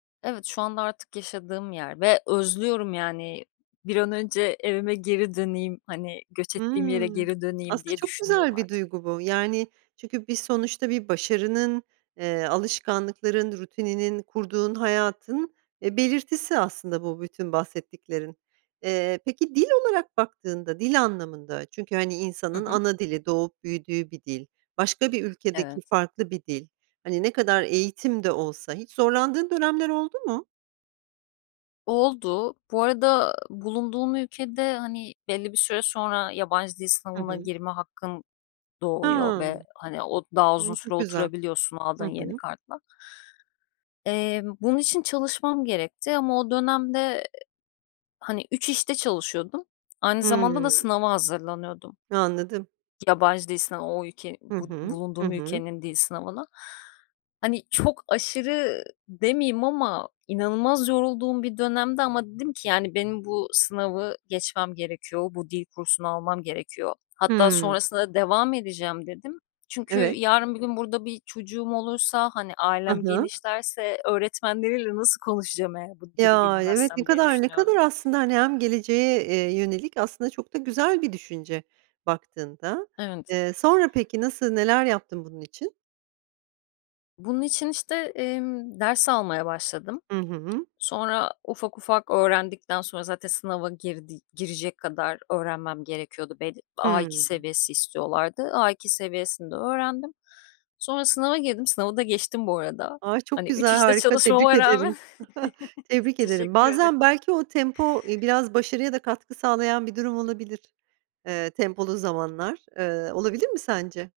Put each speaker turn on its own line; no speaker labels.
Evet, şu anda artık yaşadığım yer ve özlüyorum yani. Bir an önce evime geri döneyim, hani, göç ettiğim yere
Hımm.
geri döneyim
Aslında
diye
çok
düşünüyorum
güzel bir
artık.
duygu bu. Yani çünkü bir sonuçta bir başarının, eee, alışkanlıkların rutininin kurduğun hayatın, e, belirtisi aslında bu bütün bahsettiklerin. Eee, peki dil olarak baktığında, dil anlamında, çünkü, hani,
Hı
insanın
hı.
ana dili, doğup büyüdüğü bir dil, başka bir ülkedeki
Evet.
farklı bir dil, hani, ne kadar eğitim de olsa hiç zorlandığın dönemler oldu mu?
Oldu. Bu arada bulunduğum ülkede, hani, belli bir süre sonra yabancı dil
Hı
sınavına
hı.
girme hakkın doğuyor ve,
Hımm,
hani, o daha
ııı,
uzun süre
çok güzel.
oturabiliyorsun
Hı
aldığın yeni
hı.
kartla. Eee, bunun için çalışmam gerekti ama o dönem de, eee, hani, 3 işte çalışıyordum, aynı zamanda da
Hımm.
sınava hazırlanıyordum.
Anladım.
Yabancı dil sınavına o ülkeni
Hı
bu
hı. Hı
bulunduğum
hı.
ülkenin dil sınavına. Hani çok aşırı demeyeyim ama inanılmaz yorulduğum bir dönemdi ama dedim ki yani, "Benim bu sınavı geçmem gerekiyor. Bu dil kursunu almam gerekiyor." Hatta
Hımm.
sonrasında da devam edeceğim dedim, çünkü
Evet.
yarın bir gün burada bir çocuğum olursa, hani,
Ha
ailem
ha.
genişlerse öğretmenleriyle nasıl konuşacağım eğer bu dili
Ya, y evet, ne
bilmezsem diye
kadar ne kadar
düşünüyordum.
aslında, hani, hem geleceğe, eee, yönelik aslında çok da güzel bir düşünce baktığında.
Evet.
Eee, sonra, peki, nasıl neler yaptın bunun için?
Bunun için işte, emm, ders almaya başladım.
Hı hı.
Sonra ufak ufak öğrendikten sonra zaten sınava girdi girecek kadar öğrenmem gerekiyordu belli A2
Hımm.
seviyesi istiyorlardı. A2 seviyesinde öğrendim sonra sınava girdim sınavı da geçtim bu arada.
Ay, çok
Hani 3
güzel
işte
harika tebrik
çalışmama rağmen
ederim. Tebrik
S
ederim.
Teşekkür
Bazen
ederim.
belki o tempo, iii, biraz başarıya da katkı sağlayan bir durum olabilir, eee, tempolu zamanlar. Eee, olabilir mi sence?